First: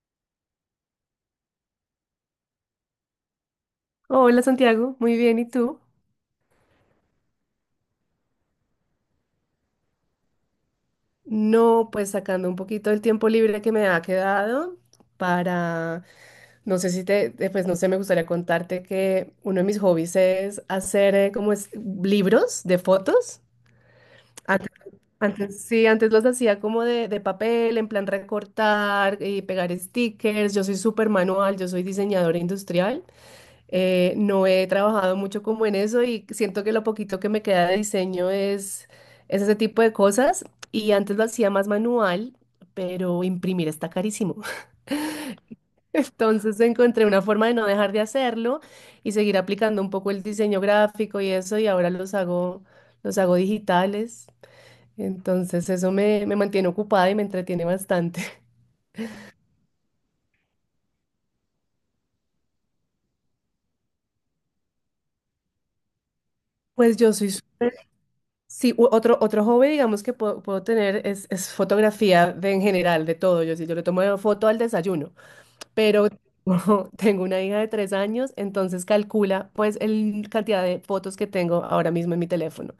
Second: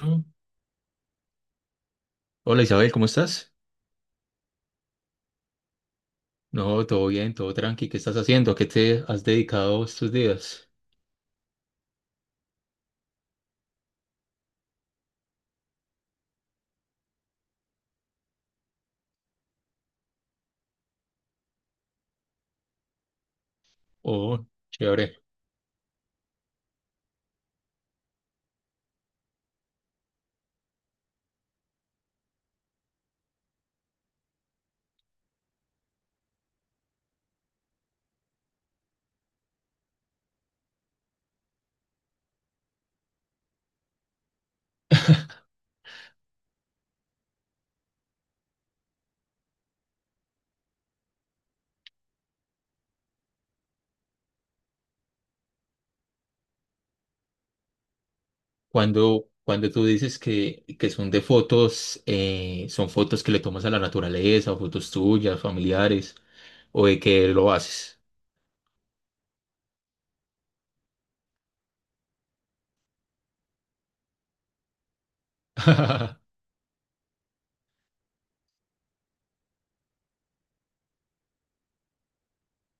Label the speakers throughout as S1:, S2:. S1: Mm. Hola Isabel, ¿cómo estás?
S2: Hola Santiago, muy bien, ¿y tú?
S1: No, todo bien, todo tranqui. ¿Qué estás haciendo? ¿A qué te has dedicado estos días?
S2: No, pues sacando un poquito del tiempo libre que me ha quedado para, no sé si pues no sé, me gustaría contarte que uno de mis hobbies es hacer como es, libros de fotos.
S1: Oh,
S2: Antes,
S1: chévere.
S2: sí, antes los hacía como de papel, en plan recortar y pegar stickers. Yo soy súper manual, yo soy diseñadora industrial. No he trabajado mucho como en eso y siento que lo poquito que me queda de diseño es ese tipo de cosas. Y antes lo hacía más manual, pero imprimir está carísimo. Entonces encontré una forma de no dejar de hacerlo y seguir aplicando un poco el diseño gráfico y eso, y ahora los hago digitales. Entonces eso me mantiene ocupada y me entretiene bastante.
S1: Cuando tú dices que son de fotos, ¿son fotos que le tomas a la naturaleza, o fotos tuyas, familiares, o
S2: Pues
S1: de
S2: yo
S1: que
S2: soy
S1: lo
S2: súper.
S1: haces?
S2: Sí, otro hobby, digamos, que puedo tener es fotografía de, en general, de todo. Yo sí, yo le tomo foto al desayuno, pero tengo una hija de 3 años, entonces calcula pues el cantidad de fotos que tengo ahora mismo en mi teléfono.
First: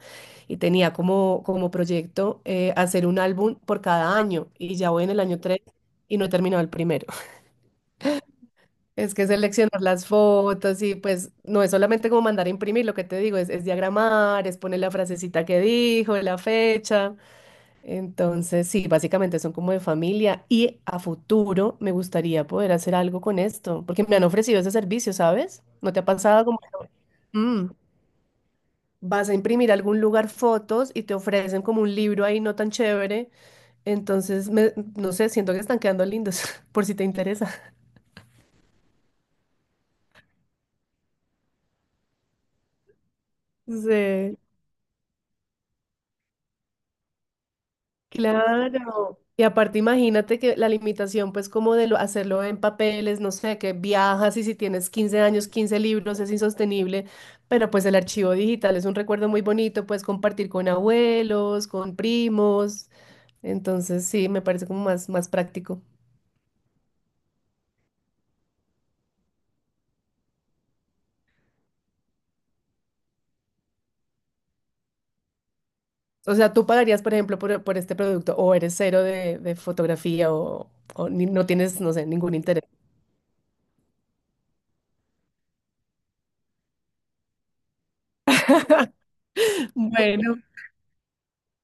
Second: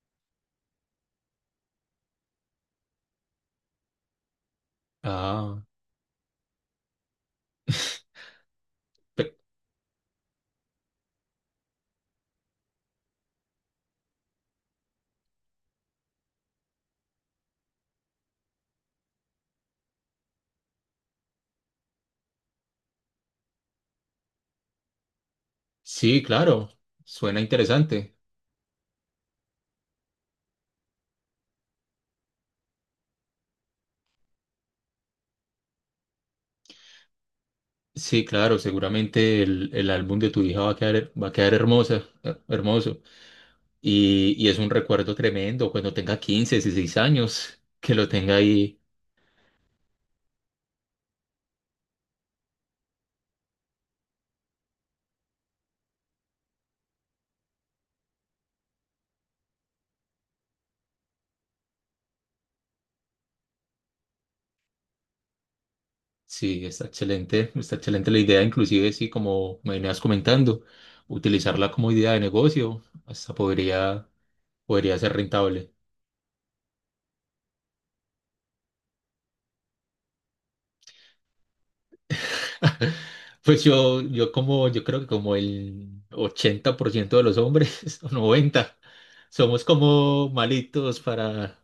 S2: Y tenía como proyecto hacer un álbum por cada año y ya voy en el año 3
S1: Ah,
S2: y no he terminado el primero. Es que
S1: pe-
S2: seleccionar las fotos y pues no es solamente como mandar a imprimir, lo que te digo, es diagramar, es poner la frasecita que dijo, la fecha. Entonces, sí, básicamente son como de familia y a futuro me gustaría poder hacer algo con esto, porque me han ofrecido ese servicio, ¿sabes? ¿No te ha
S1: sí,
S2: pasado como que,
S1: claro, suena
S2: mm,
S1: interesante.
S2: vas a imprimir a algún lugar fotos y te ofrecen como un libro ahí no tan chévere? Entonces, no sé, siento que están quedando lindos, por si te interesa.
S1: Sí, claro, seguramente el álbum de tu hija va a quedar hermosa, hermoso.
S2: Sí.
S1: Y es un recuerdo tremendo cuando tenga 15, 16 años, que lo tenga ahí.
S2: Claro. Y aparte imagínate que la limitación pues como de hacerlo en papeles, no sé, que viajas y si tienes 15 años, 15 libros es insostenible, pero pues el archivo digital es un recuerdo muy bonito, puedes compartir con abuelos, con primos, entonces sí, me parece como más, más práctico.
S1: Sí, está excelente la idea, inclusive, sí, como me venías comentando, utilizarla como idea de negocio, hasta podría, podría ser rentable.
S2: O sea, tú pagarías, por ejemplo, por este producto o eres cero de fotografía o no tienes, no sé, ningún interés.
S1: Pues yo como, yo creo que como el 80% de los hombres, o 90 somos como
S2: Bueno,
S1: malitos para...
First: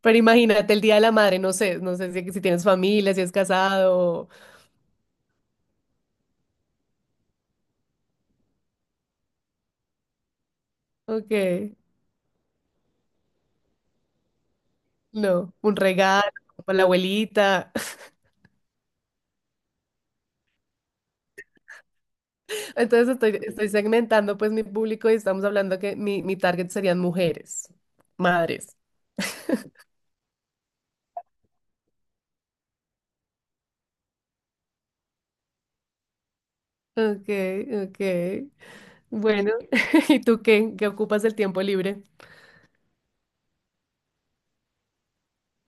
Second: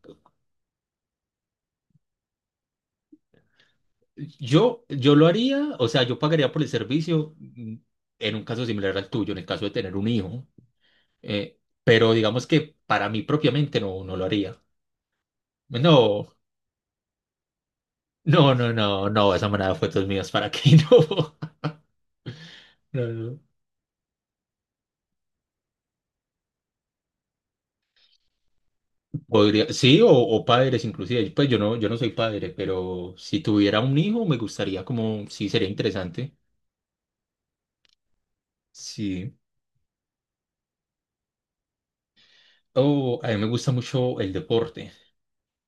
S2: pero imagínate el Día de la Madre, no sé si tienes familia, si es casado.
S1: Yo lo haría, o sea, yo pagaría por el servicio en un caso similar al tuyo, en el caso de tener un hijo,
S2: Ok,
S1: eh, pero digamos que para mí propiamente no, no lo haría.
S2: no, un regalo
S1: No,
S2: para la abuelita.
S1: no, no, no, no, esa manada de fotos mías, ¿para qué no?
S2: Entonces
S1: No, no.
S2: estoy segmentando pues mi público y estamos hablando que mi target serían mujeres, madres.
S1: Podría, sí, o padres inclusive, pues yo no, yo no soy padre, pero si tuviera un hijo me gustaría como, sí, sería interesante,
S2: Ok, ok.
S1: sí.
S2: Bueno, ¿y tú qué? ¿Qué ocupas el tiempo libre?
S1: O a mí me gusta mucho el deporte.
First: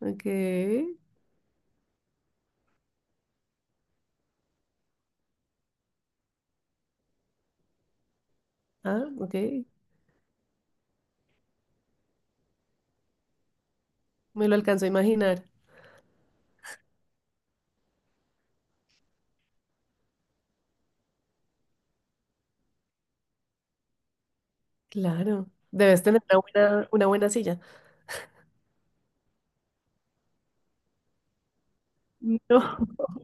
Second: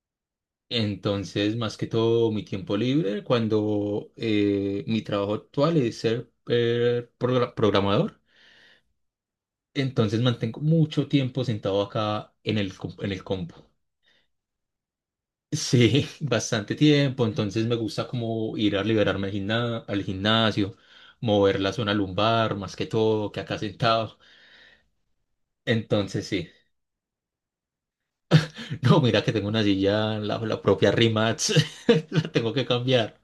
S2: Ok,
S1: Entonces, más que todo, mi tiempo libre, cuando mi trabajo actual es ser programador,
S2: ah, ok.
S1: entonces mantengo mucho tiempo sentado acá en en el compu.
S2: Me lo alcanzo a imaginar.
S1: Sí, bastante tiempo, entonces me gusta como ir a liberarme al al gimnasio, mover la zona lumbar, más que todo, que acá sentado.
S2: Claro, debes tener
S1: Entonces,
S2: una
S1: sí.
S2: buena, una buena silla.
S1: No, mira que tengo una silla, la propia Rimax, la tengo que
S2: No,
S1: cambiar.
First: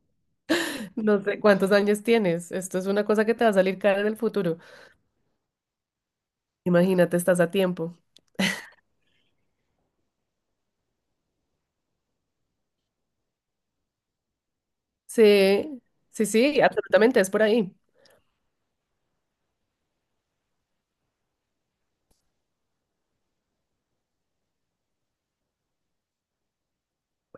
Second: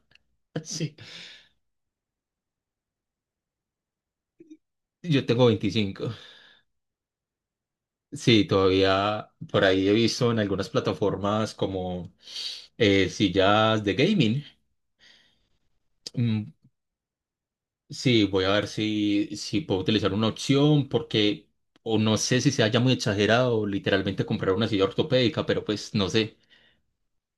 S1: Sí,
S2: no sé cuántos años tienes. Esto es una cosa que te va a salir cara en el futuro.
S1: yo tengo 25.
S2: Imagínate, estás a tiempo.
S1: Sí, todavía por ahí he visto en algunas plataformas como sillas de gaming.
S2: Sí, sí,
S1: Mm,
S2: sí, absolutamente, es por ahí.
S1: sí, voy a ver si, si puedo utilizar una opción porque o no sé si sea ya muy exagerado literalmente comprar una silla ortopédica, pero pues no sé.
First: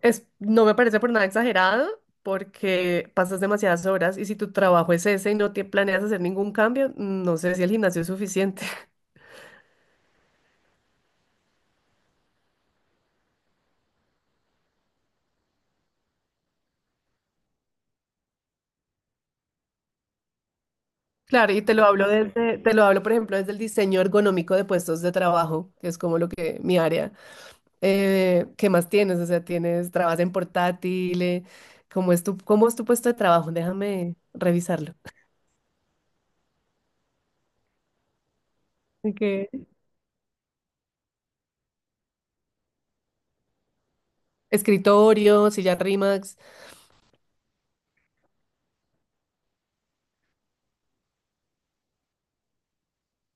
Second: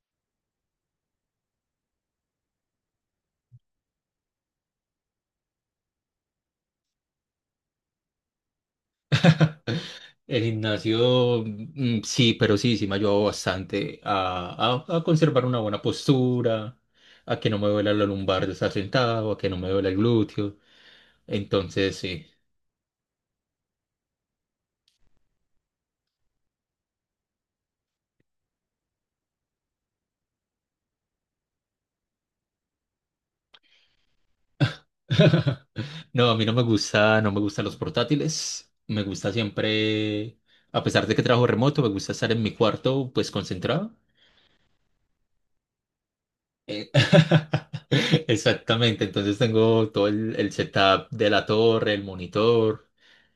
S2: No me parece por nada exagerado porque pasas demasiadas horas y si tu trabajo es ese y no te planeas hacer ningún cambio, no sé si el gimnasio es suficiente.
S1: El gimnasio, mm, sí, pero sí, sí me ha ayudado bastante a conservar una buena postura, a que no me duela la lumbar de estar sentado, a que no me duela el glúteo.
S2: Claro, y te lo
S1: Entonces,
S2: hablo
S1: sí.
S2: desde, te lo hablo, por ejemplo, desde el diseño ergonómico de puestos de trabajo, que es como lo que mi área. ¿Qué más tienes? O sea, trabajas en portátil, ¿cómo es tu puesto de trabajo? Déjame revisarlo.
S1: No, a mí no me gusta, no me gustan los portátiles. Me
S2: Ok.
S1: gusta siempre, a pesar de que trabajo remoto, me gusta estar en mi cuarto, pues concentrado.
S2: Escritorio, silla RIMAX.
S1: Eh, Exactamente, entonces tengo todo el setup de la torre, el monitor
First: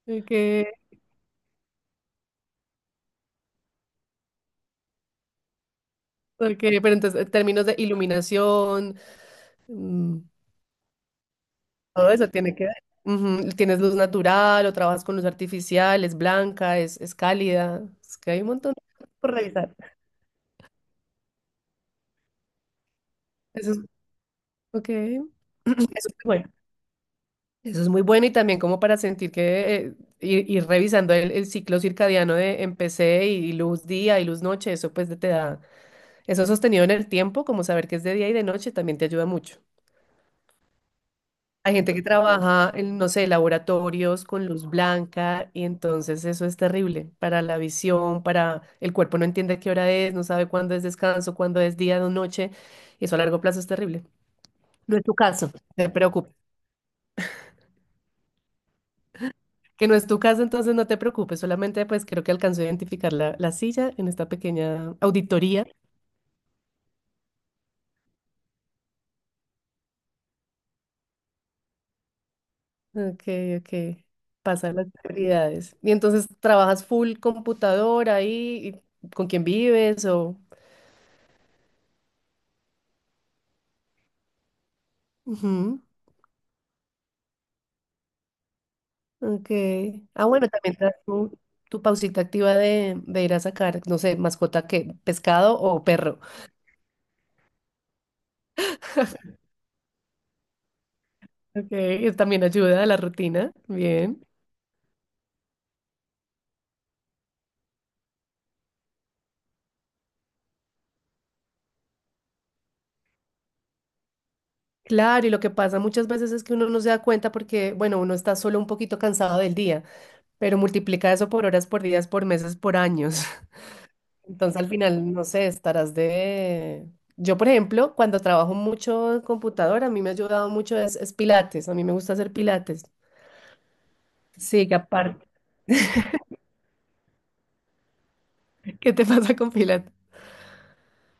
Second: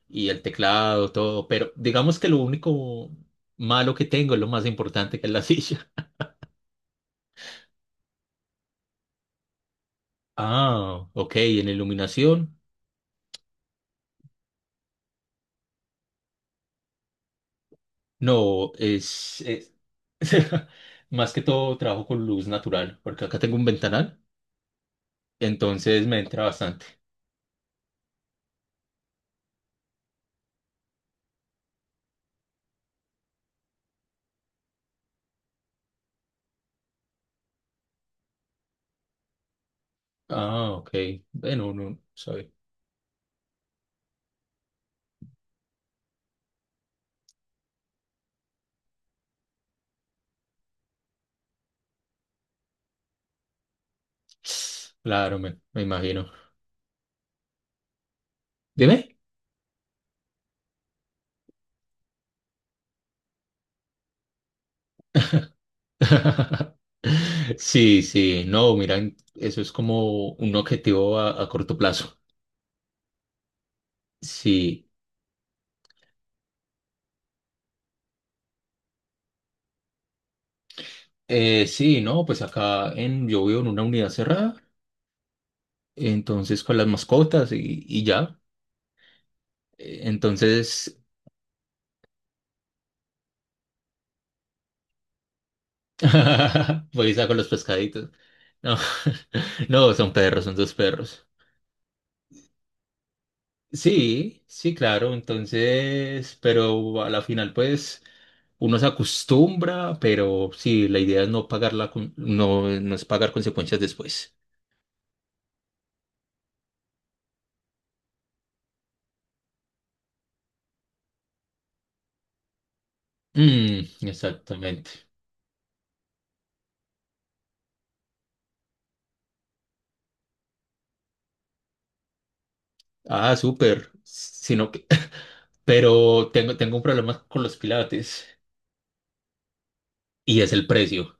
S1: y
S2: Ok.
S1: el teclado, todo, pero digamos que lo único malo que tengo es lo más importante que es la silla.
S2: Ok, pero entonces, en términos de iluminación, mm,
S1: Ah, ok, en
S2: todo eso tiene
S1: iluminación.
S2: que ver. Ujú. ¿Tienes luz natural o trabajas con luz artificial? ¿Es blanca? ¿Es cálida? Es que hay un
S1: No,
S2: montón de cosas por revisar.
S1: más que todo trabajo con luz natural, porque acá tengo un
S2: Eso es.
S1: ventanal,
S2: Ok. Eso es
S1: entonces me
S2: muy
S1: entra
S2: bueno.
S1: bastante.
S2: Eso es muy bueno y también como para sentir que ir revisando el ciclo circadiano de empecé y luz día y luz noche, eso pues te da, eso sostenido en el tiempo, como saber que es de día y de noche, también te ayuda mucho.
S1: Ah, ok. Bueno,
S2: Hay gente
S1: no,
S2: que
S1: sabe.
S2: trabaja en, no sé, laboratorios con luz blanca y entonces eso es terrible para la visión, para el cuerpo no entiende qué hora es, no sabe cuándo es descanso, cuándo es día o noche y eso a largo plazo es terrible. No es tu
S1: Claro,
S2: caso, no
S1: me
S2: te
S1: imagino.
S2: preocupes.
S1: Dime.
S2: Que no es tu caso, entonces no te preocupes, solamente pues creo que alcanzó a identificar la silla en esta pequeña auditoría.
S1: Sí, sí, no, mira, eso es como un objetivo a corto plazo.
S2: Ok, ok. Pasan las
S1: Sí,
S2: prioridades. Y entonces trabajas full computadora ahí, y ¿con quién vives o...?
S1: sí, no, pues acá en, yo vivo en una unidad cerrada,
S2: Ujú.
S1: entonces con las mascotas y ya.
S2: Ok.
S1: Eh,
S2: Ah, bueno, también te das
S1: Entonces,
S2: tu pausita activa de ir a sacar, no sé, mascota que, pescado o perro.
S1: Voy y saco los pescaditos. No, no, son perros, son dos perros.
S2: Ok, eso también ayuda a la rutina. Bien.
S1: Sí, sí, claro, entonces, pero a la final, pues, uno se acostumbra, pero sí, la idea es no pagar la, no, no es pagar consecuencias después.
S2: Claro, y lo que pasa muchas veces es que uno no se da cuenta porque, bueno, uno está solo un poquito cansado del día, pero multiplica eso por horas, por días, por meses, por años.
S1: Mm,
S2: Entonces al
S1: exactamente.
S2: final, no sé, estarás de... Yo, por ejemplo, cuando trabajo mucho en computadora, a mí me ha ayudado mucho es pilates. A mí me gusta hacer pilates.
S1: Ah, súper.
S2: Sí,
S1: Sino
S2: que
S1: que,
S2: aparte,
S1: pero tengo, tengo un problema con los pilates
S2: ¿qué te pasa con Pilates?
S1: y es el precio.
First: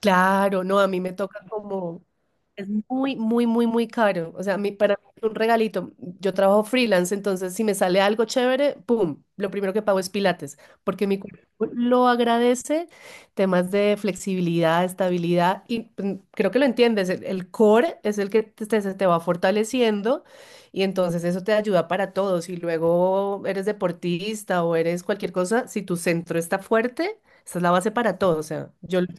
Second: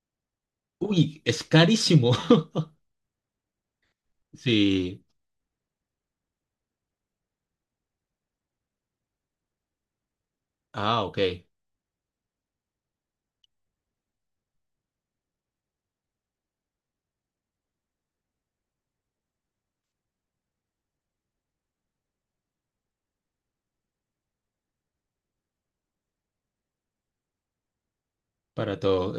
S2: Claro, no, a mí me
S1: Uy,
S2: toca
S1: es
S2: como,
S1: carísimo.
S2: es muy, muy, muy, muy caro. O sea, a mí, para
S1: Sí.
S2: mí es un regalito. Yo trabajo freelance, entonces si me sale algo chévere, ¡pum! Lo primero que pago es Pilates,
S1: Ah,
S2: porque
S1: ok.
S2: mi cuerpo lo agradece, temas de flexibilidad, estabilidad, y pues, creo que lo entiendes, el core es el que se te va fortaleciendo y entonces eso te ayuda para todo. Si luego eres deportista o eres cualquier cosa, si tu centro está fuerte, esa es la base para todo. O sea,
S1: Para
S2: yo...
S1: todo,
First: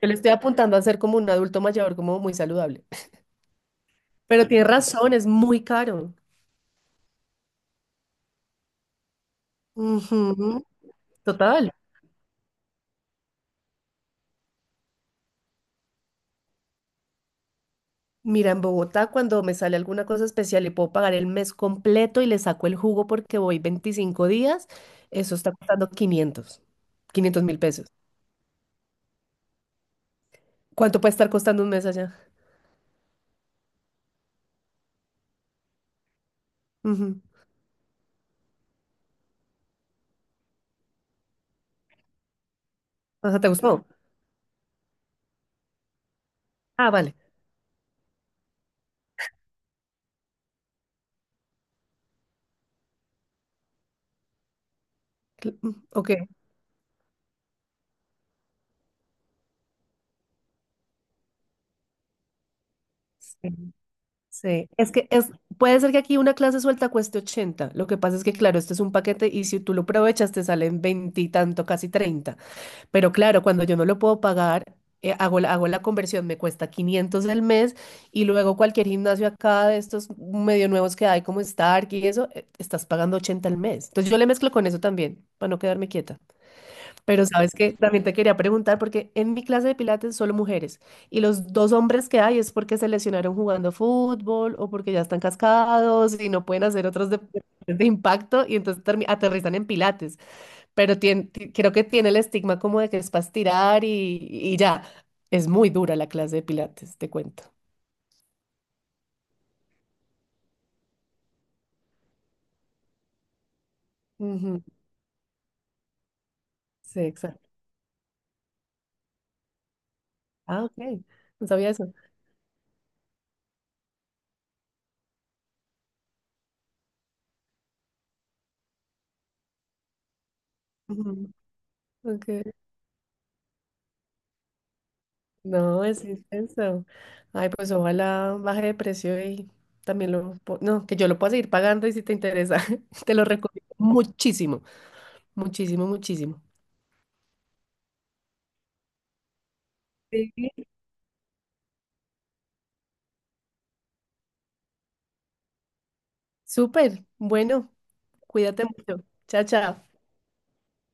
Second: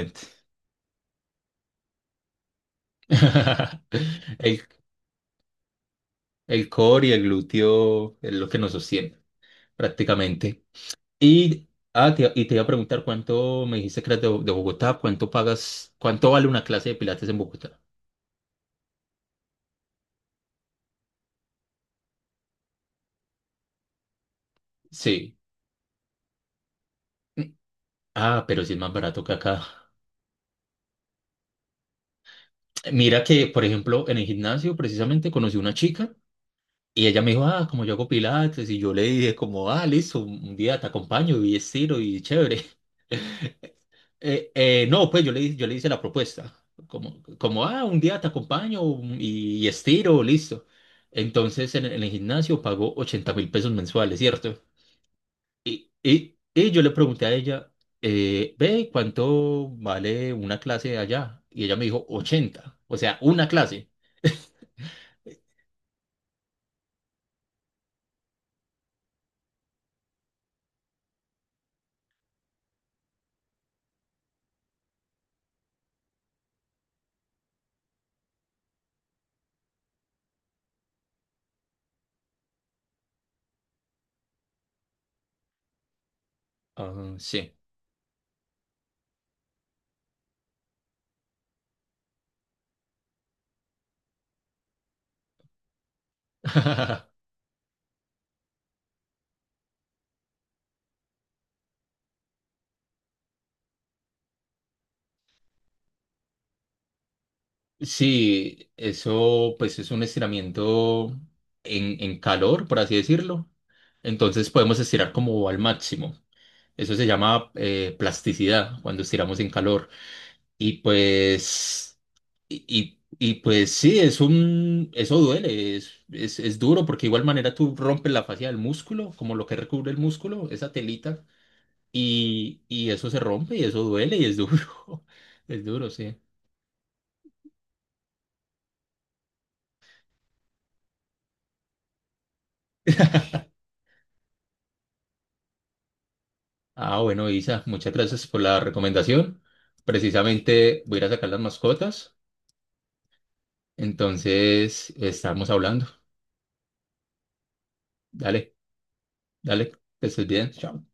S2: Yo le estoy apuntando a ser como un adulto mayor, como muy saludable. Pero
S1: El,
S2: tienes razón, es muy caro.
S1: el core y el glúteo es lo que nos sostiene,
S2: Ujú.
S1: prácticamente. Y,
S2: Total.
S1: ah, y te iba a preguntar, cuánto me dijiste que eras de Bogotá, cuánto pagas, cuánto vale una clase de pilates en Bogotá.
S2: Mira, en Bogotá cuando me sale alguna cosa especial y puedo pagar el mes completo y le saco el jugo porque voy 25 días, eso
S1: Sí.
S2: está costando 500.000 pesos.
S1: Ah, pero sí es más barato que acá.
S2: ¿Cuánto puede estar costando un mes allá?
S1: Mira que, por ejemplo, en el gimnasio precisamente conocí una chica y
S2: Ujú.
S1: ella me dijo, ah, como yo hago pilates, y yo le dije como, ah, listo, un día te acompaño y estiro y chévere.
S2: Ajá, ¿te gustó?
S1: No, pues yo le hice la propuesta,
S2: Ah, vale.
S1: como, como, ah, un día te acompaño y estiro, listo. Entonces en el gimnasio pagó $80.000 mensuales, ¿cierto?
S2: Ok.
S1: Y yo le pregunté a ella, ve, ¿cuánto vale una clase allá? Y ella me dijo, ochenta, o sea, una
S2: Sí.
S1: clase.
S2: Sí, puede ser que aquí una clase suelta cueste 80. Lo que pasa es que, claro, este es un paquete y si tú lo aprovechas te salen 20 y tanto, casi 30. Pero claro, cuando yo no lo puedo pagar, hago la conversión, me cuesta 500 el mes y luego cualquier gimnasio acá de estos medio nuevos que hay como Stark y eso, estás pagando 80 al mes. Entonces yo le mezclo con eso también, para no quedarme quieta.
S1: Ah,
S2: Pero sabes
S1: sí.
S2: que también te quería preguntar, porque en mi clase de pilates solo mujeres, y los dos hombres que hay es porque se lesionaron jugando fútbol o porque ya están cascados y no pueden hacer otros deportes de impacto y entonces aterrizan en pilates. Pero creo que tiene el estigma como de que es para estirar y ya. Es muy dura la clase de pilates, te cuento.
S1: Sí, eso pues es un estiramiento en calor, por así decirlo. Entonces
S2: Ujú,
S1: podemos estirar como al máximo. Eso
S2: sí,
S1: se
S2: exacto.
S1: llama plasticidad cuando estiramos en calor.
S2: Ah,
S1: Y
S2: ok. No sabía eso.
S1: pues, pues sí, es un, eso duele, es duro porque de igual manera tú rompes la fascia del músculo, como lo que recubre el músculo, esa telita,
S2: Ujú, ok.
S1: y eso se rompe y eso duele y es duro. Es
S2: No,
S1: duro,
S2: es
S1: sí.
S2: intenso. Ay, pues ojalá baje de precio y No, que yo lo pueda seguir pagando y si te interesa, te lo recomiendo muchísimo, muchísimo, muchísimo.
S1: Ah, bueno, Isa, muchas gracias por la recomendación.
S2: Sí.
S1: Precisamente voy a ir a sacar las mascotas, entonces estamos hablando.
S2: Súper, bueno,
S1: Dale,
S2: cuídate mucho. Chao,
S1: dale,
S2: chao.
S1: que estés bien. Chao.